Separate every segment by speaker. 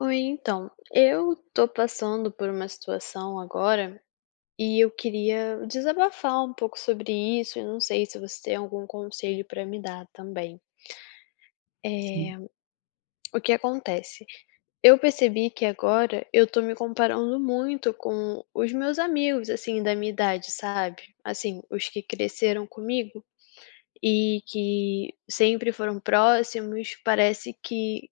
Speaker 1: Oi, então, eu tô passando por uma situação agora e eu queria desabafar um pouco sobre isso, e não sei se você tem algum conselho pra me dar também. Eh,
Speaker 2: Sim,
Speaker 1: o que acontece? Eu percebi que agora eu tô me comparando muito com os meus amigos, assim, da minha idade, sabe? Assim, os que cresceram comigo e que sempre foram próximos, parece que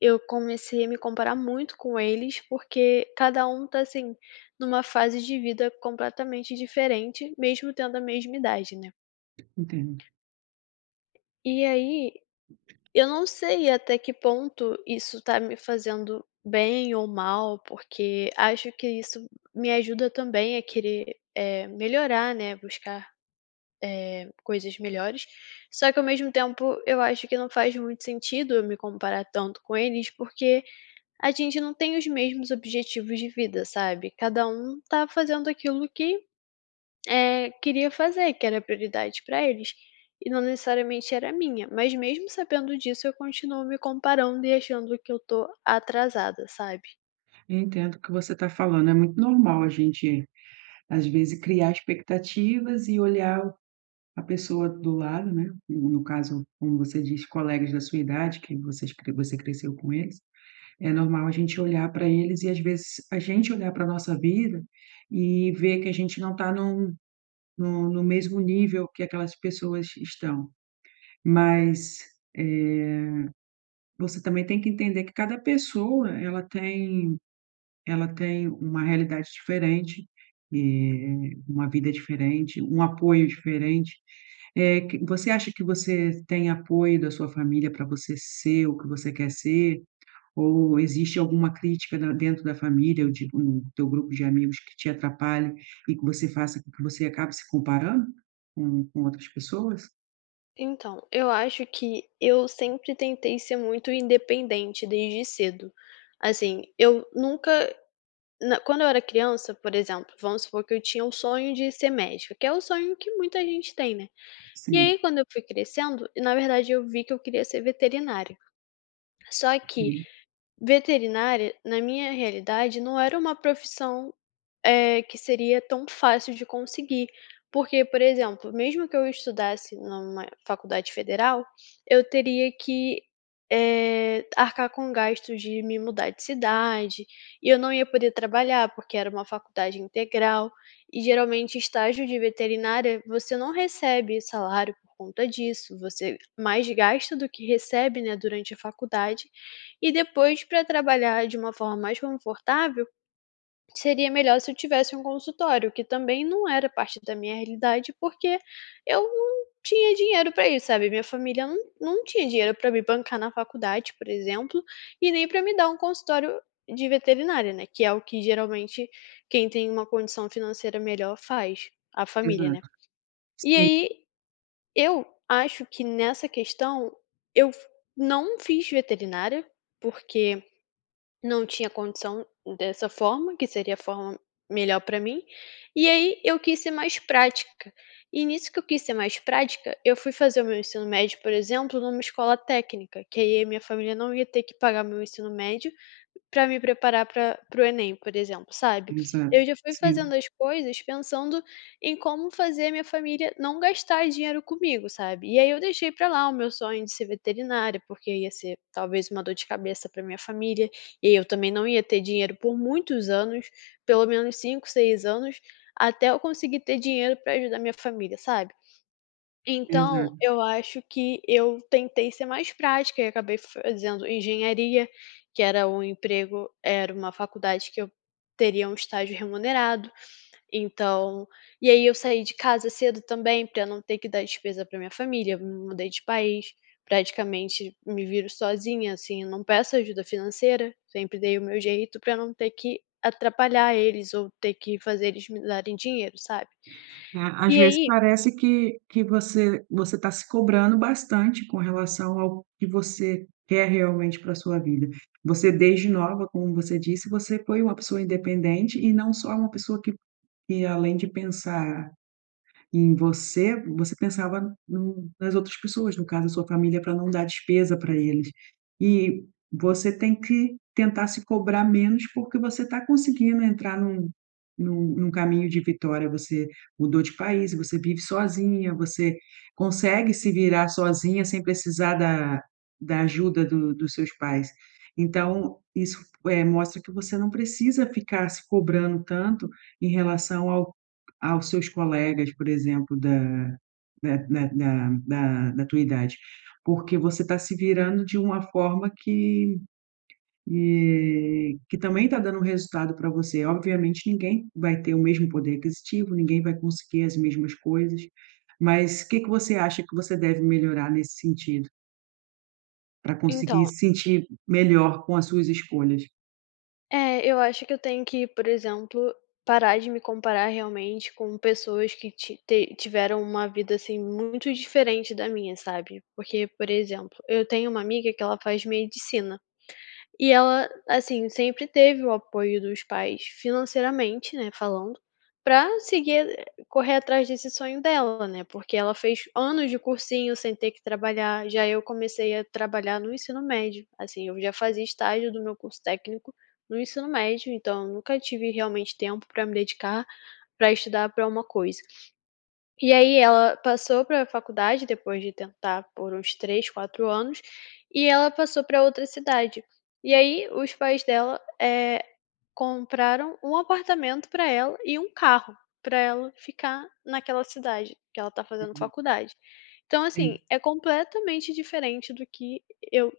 Speaker 1: eu comecei a me comparar muito com eles, porque cada um tá, assim, numa fase de vida completamente diferente, mesmo tendo a mesma idade, né.
Speaker 2: entendo.
Speaker 1: E aí, eu não sei até que ponto isso tá me fazendo bem ou mal, porque acho que isso me ajuda também a querer, melhorar, né, buscar, coisas melhores. Só que ao mesmo tempo eu acho que não faz muito sentido eu me comparar tanto com eles, porque a gente não tem os mesmos objetivos de vida, sabe. Cada um tá fazendo aquilo que, queria fazer, que era prioridade pra eles, e não necessariamente era minha. Mas mesmo sabendo disso, eu continuo me comparando e achando que eu tô atrasada, sabe.
Speaker 2: Eu entendo o que você está falando, é muito normal a gente, às vezes, criar expectativas e olhar a pessoa do lado, né, no caso, como você diz, colegas da sua idade, que você cresceu com eles, é normal a gente olhar para eles e, às vezes, a gente olhar pra nossa vida e ver que a gente não está no mesmo nível que aquelas pessoas estão. Mas, eh, você também tem que entender que cada pessoa, ela tem uma realidade diferente, uma vida diferente, um apoio diferente. Eh, que você acha que você tem apoio da sua família para você ser o que você quer ser? Ou existe alguma crítica da dentro da família, eu digo, no teu grupo de amigos que te atrapalhe e que você faça com que você acabe se comparando com outras pessoas?
Speaker 1: Então, eu acho que eu sempre tentei ser muito independente desde cedo. Assim, eu nunca na quando eu era criança, por exemplo, vamos supor que eu tinha o sonho de ser médica, que é o sonho que muita gente tem, né. E
Speaker 2: Sim,
Speaker 1: aí quando eu fui crescendo, na verdade eu vi que eu queria ser veterinária. Só que
Speaker 2: sim,
Speaker 1: veterinária, na minha realidade, não era uma profissão, que seria tão fácil de conseguir. Porque, por exemplo, mesmo que eu estudasse numa faculdade federal, eu teria que, arcar com gastos de me mudar de cidade, e eu não ia poder trabalhar, porque era uma faculdade integral. E geralmente estágio de veterinária, você não recebe salário por conta disso, você mais gasta do que recebe, né, durante a faculdade, e depois, para trabalhar de uma forma mais confortável, seria melhor se eu tivesse um consultório, que também não era parte da minha realidade, porque eu não tinha dinheiro para isso, sabe. Minha família não tinha dinheiro para me bancar na faculdade, por exemplo, e nem para me dar um consultório de veterinária, né, que é o que geralmente quem tem uma condição financeira melhor faz, a família, né.
Speaker 2: exato.
Speaker 1: E
Speaker 2: Sim,
Speaker 1: aí, eu acho que nessa questão eu não fiz veterinária, porque não tinha condição dessa forma, que seria a forma melhor para mim, e aí eu quis ser mais prática. E nisso que eu quis ser mais prática, eu fui fazer o meu ensino médio, por exemplo, numa escola técnica, que aí a minha família não ia ter que pagar meu ensino médio para me preparar pra para o Enem, por exemplo, sabe.
Speaker 2: exato.
Speaker 1: Eu já fui
Speaker 2: Sim,
Speaker 1: fazendo as coisas pensando em como fazer minha família não gastar dinheiro comigo, sabe. E aí eu deixei para lá o meu sonho de ser veterinária, porque ia ser talvez uma dor de cabeça para minha família, e aí eu também não ia ter dinheiro por muitos anos, pelo menos 5, 6 anos, até eu conseguir ter dinheiro para ajudar minha família, sabe. Então,
Speaker 2: exato.
Speaker 1: eu acho que eu tentei ser mais prática e acabei fazendo engenharia, que era um emprego era uma faculdade que eu teria um estágio remunerado, então e aí eu saí de casa cedo também para não ter que dar despesa para minha família, me mudei de país, praticamente me viro sozinha, assim, não peço ajuda financeira, sempre dei o meu jeito para não ter que atrapalhar eles ou ter que fazer eles me darem dinheiro, sabe.
Speaker 2: É,
Speaker 1: E
Speaker 2: às vezes
Speaker 1: aí
Speaker 2: parece que você está se cobrando bastante com relação ao que você quer realmente para sua vida. Você desde nova, como você disse, você foi uma pessoa independente e não só uma pessoa que, além de pensar em você, você pensava nas outras pessoas, no caso a sua família, para não dar despesa para eles. E você tem que tentar se cobrar menos, porque você está conseguindo entrar num num caminho de vitória. Você mudou de país, você vive sozinha, você consegue se virar sozinha sem precisar da ajuda do dos seus pais. Então isso, mostra que você não precisa ficar se cobrando tanto em relação ao aos seus colegas, por exemplo, da tua idade, porque você está se virando de uma forma que, que também está dando resultado para você. Obviamente, ninguém vai ter o mesmo poder aquisitivo, ninguém vai conseguir as mesmas coisas, mas o que que você acha que você deve melhorar nesse sentido, para conseguir
Speaker 1: então
Speaker 2: se sentir melhor com as suas escolhas?
Speaker 1: é, eu acho que eu tenho que, por exemplo, parar de me comparar realmente com pessoas que ti te tiveram uma vida, assim, muito diferente da minha, sabe. Porque, por exemplo, eu tenho uma amiga que ela faz medicina. E ela, assim, sempre teve o apoio dos pais financeiramente, né, falando, pra seguir correr atrás desse sonho dela, né, porque ela fez anos de cursinho sem ter que trabalhar, já eu comecei a trabalhar no ensino médio, assim, eu já fazia estágio do meu curso técnico no ensino médio, então eu nunca tive realmente tempo pra me dedicar pra estudar pra uma coisa. E aí ela passou pra faculdade, depois de tentar por uns 3, 4 anos, e ela passou para outra cidade. E aí os pais dela, compraram um apartamento para ela e um carro para ela ficar naquela cidade que ela está fazendo
Speaker 2: Uhum,
Speaker 1: faculdade. Então, assim,
Speaker 2: sim,
Speaker 1: é completamente diferente do que eu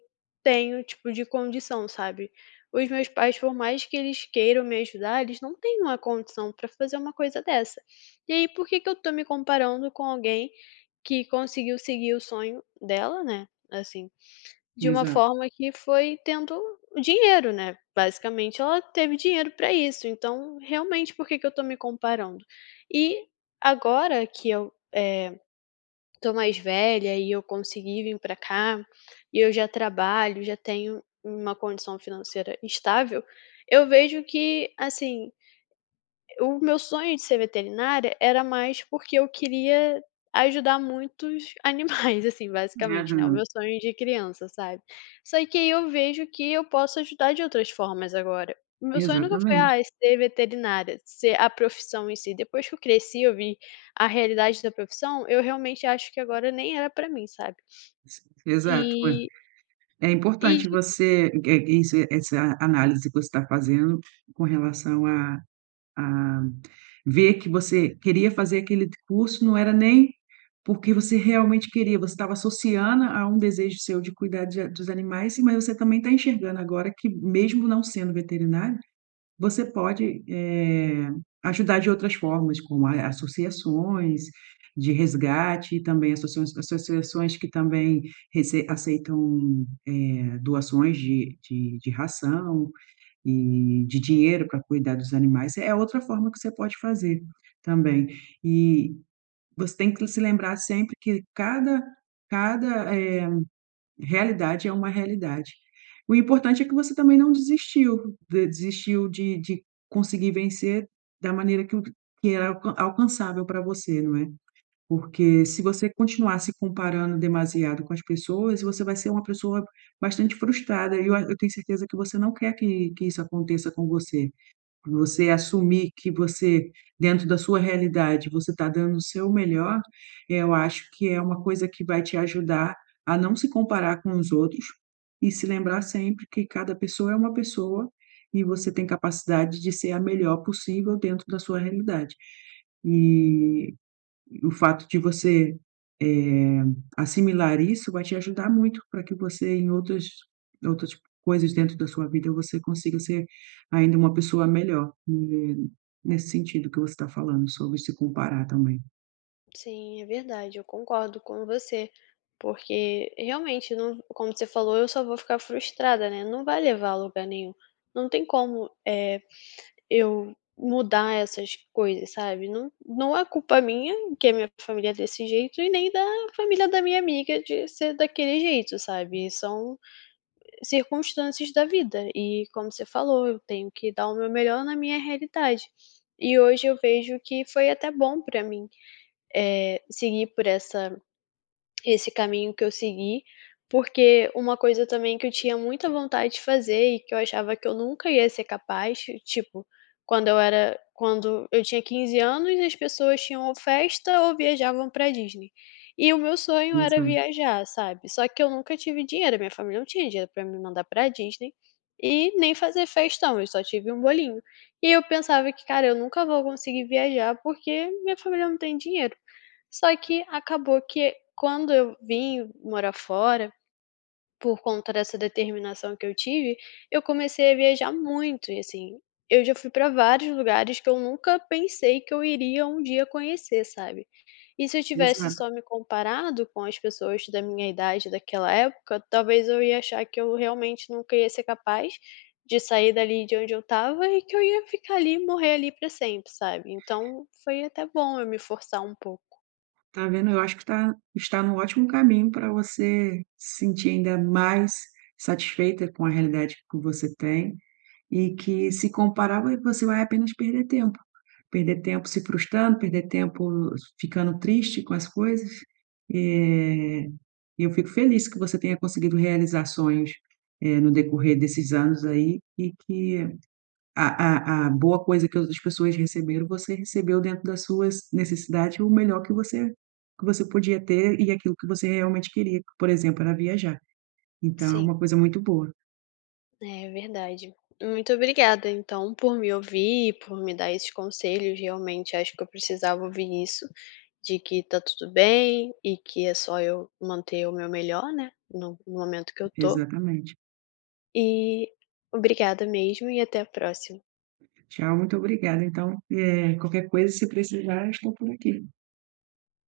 Speaker 1: tenho, tipo, de condição, sabe. Os meus pais, por mais que eles queiram me ajudar, eles não têm uma condição para fazer uma coisa dessa. E aí, por que que eu tô me comparando com alguém que conseguiu seguir o sonho dela, né, assim, de uma
Speaker 2: exato.
Speaker 1: forma que foi tendo o dinheiro, né, basicamente ela teve dinheiro pra isso, então realmente por que que eu tô me comparando? E agora que tô mais velha e eu consegui vim pra cá, e eu já trabalho, já tenho uma condição financeira estável, eu vejo que, assim, o meu sonho de ser veterinária era mais porque eu queria ajudar muitos animais, assim, basicamente, né, o meu
Speaker 2: Aham,
Speaker 1: sonho de criança, sabe. Só que aí eu vejo que eu posso ajudar de outras formas agora. O meu sonho nunca foi:
Speaker 2: exatamente.
Speaker 1: "Ah, ser veterinária", ser a profissão em si. Depois que eu cresci, eu vi a realidade da profissão, eu realmente acho que agora nem era pra mim, sabe.
Speaker 2: Exato.
Speaker 1: E
Speaker 2: É
Speaker 1: e
Speaker 2: importante você, é isso, é, essa análise que você está fazendo com relação a ver que você queria fazer aquele curso, não era nem porque você realmente queria, você estava associando a um desejo seu de cuidar de dos animais, mas você também está enxergando agora que mesmo não sendo veterinário, você pode, ajudar de outras formas, como a associações de resgate e também assoções associações que também rece aceitam, doações de ração e de dinheiro para cuidar dos animais, é outra forma que você pode fazer também. E você tem que se lembrar sempre que cada realidade é uma realidade. O importante é que você também não desistiu, de desistiu de conseguir vencer da maneira que o que era alcançável para você, não é. Porque se você continuar se comparando demasiado com as pessoas, você vai ser uma pessoa bastante frustrada e eu tenho certeza que você não quer que isso aconteça com você. Você assumir que você, dentro da sua realidade, você está dando o seu melhor, eu acho que é uma coisa que vai te ajudar a não se comparar com os outros e se lembrar sempre que cada pessoa é uma pessoa e você tem capacidade de ser a melhor possível dentro da sua realidade. E o fato de você, eh, assimilar isso vai te ajudar muito para que você em outras outras coisas dentro da sua vida, você consiga ser ainda uma pessoa melhor, nesse sentido que você está falando sobre se comparar também.
Speaker 1: Sim, é verdade, eu concordo com você, porque realmente não como você falou, eu só vou ficar frustrada, né, não vai levar a lugar nenhum. Não tem como, é eu mudar essas coisas, sabe. Não é culpa minha que a minha família é desse jeito e nem da família da minha amiga de ser daquele jeito, sabe. São circunstâncias da vida e, como você falou, eu tenho que dar o meu melhor na minha realidade. E hoje eu vejo que foi até bom pra mim seguir por essa esse caminho que eu segui, porque uma coisa também que eu tinha muita vontade de fazer e que eu achava que eu nunca ia ser capaz, tipo, quando eu tinha 15 anos, as pessoas tinham ou festa ou viajavam pra Disney. E o meu sonho era
Speaker 2: Exato,
Speaker 1: viajar, sabe, só que eu nunca tive dinheiro, minha família não tinha dinheiro pra me mandar pra Disney e nem fazer festão, eu só tive um bolinho. E eu pensava que: "Cara, eu nunca vou conseguir viajar, porque minha família não tem dinheiro". Só que acabou que quando eu vim morar fora, por conta dessa determinação que eu tive, eu comecei a viajar muito e, assim, eu já fui para vários lugares que eu nunca pensei que eu iria um dia conhecer, sabe. E se eu tivesse
Speaker 2: exato.
Speaker 1: só me comparado com as pessoas da minha idade daquela época, talvez eu ia achar que eu realmente nunca ia ser capaz de sair dali de onde eu estava e que eu ia ficar ali, morrer ali para sempre, sabe. Então foi até bom eu me forçar um pouco.
Speaker 2: Tá vendo, eu acho que está no ótimo caminho para você se sentir ainda mais satisfeita com a realidade que você tem. E que se comparar, vo você vai apenas perder tempo. Perder tempo se frustrando, perder tempo ficando triste com as coisas. Eh, e eu fico feliz que você tenha conseguido realizar sonhos, no decorrer desses anos aí e que a boa coisa que outras pessoas receberam, você recebeu dentro das suas necessidades o melhor que você podia ter e aquilo que você realmente queria, que, por exemplo, era viajar. Então é
Speaker 1: Sim.
Speaker 2: uma coisa muito boa.
Speaker 1: É verdade. Muito obrigada, então, por me ouvir, por me dar esses conselhos. Realmente acho que eu precisava ouvir isso, de que tá tudo bem e que é só eu manter o meu melhor, né, no momento que eu tô.
Speaker 2: Exatamente.
Speaker 1: E obrigada mesmo e até a próxima.
Speaker 2: Tchau, muito obrigada. Então, é, qualquer coisa, se precisar, estou por aqui.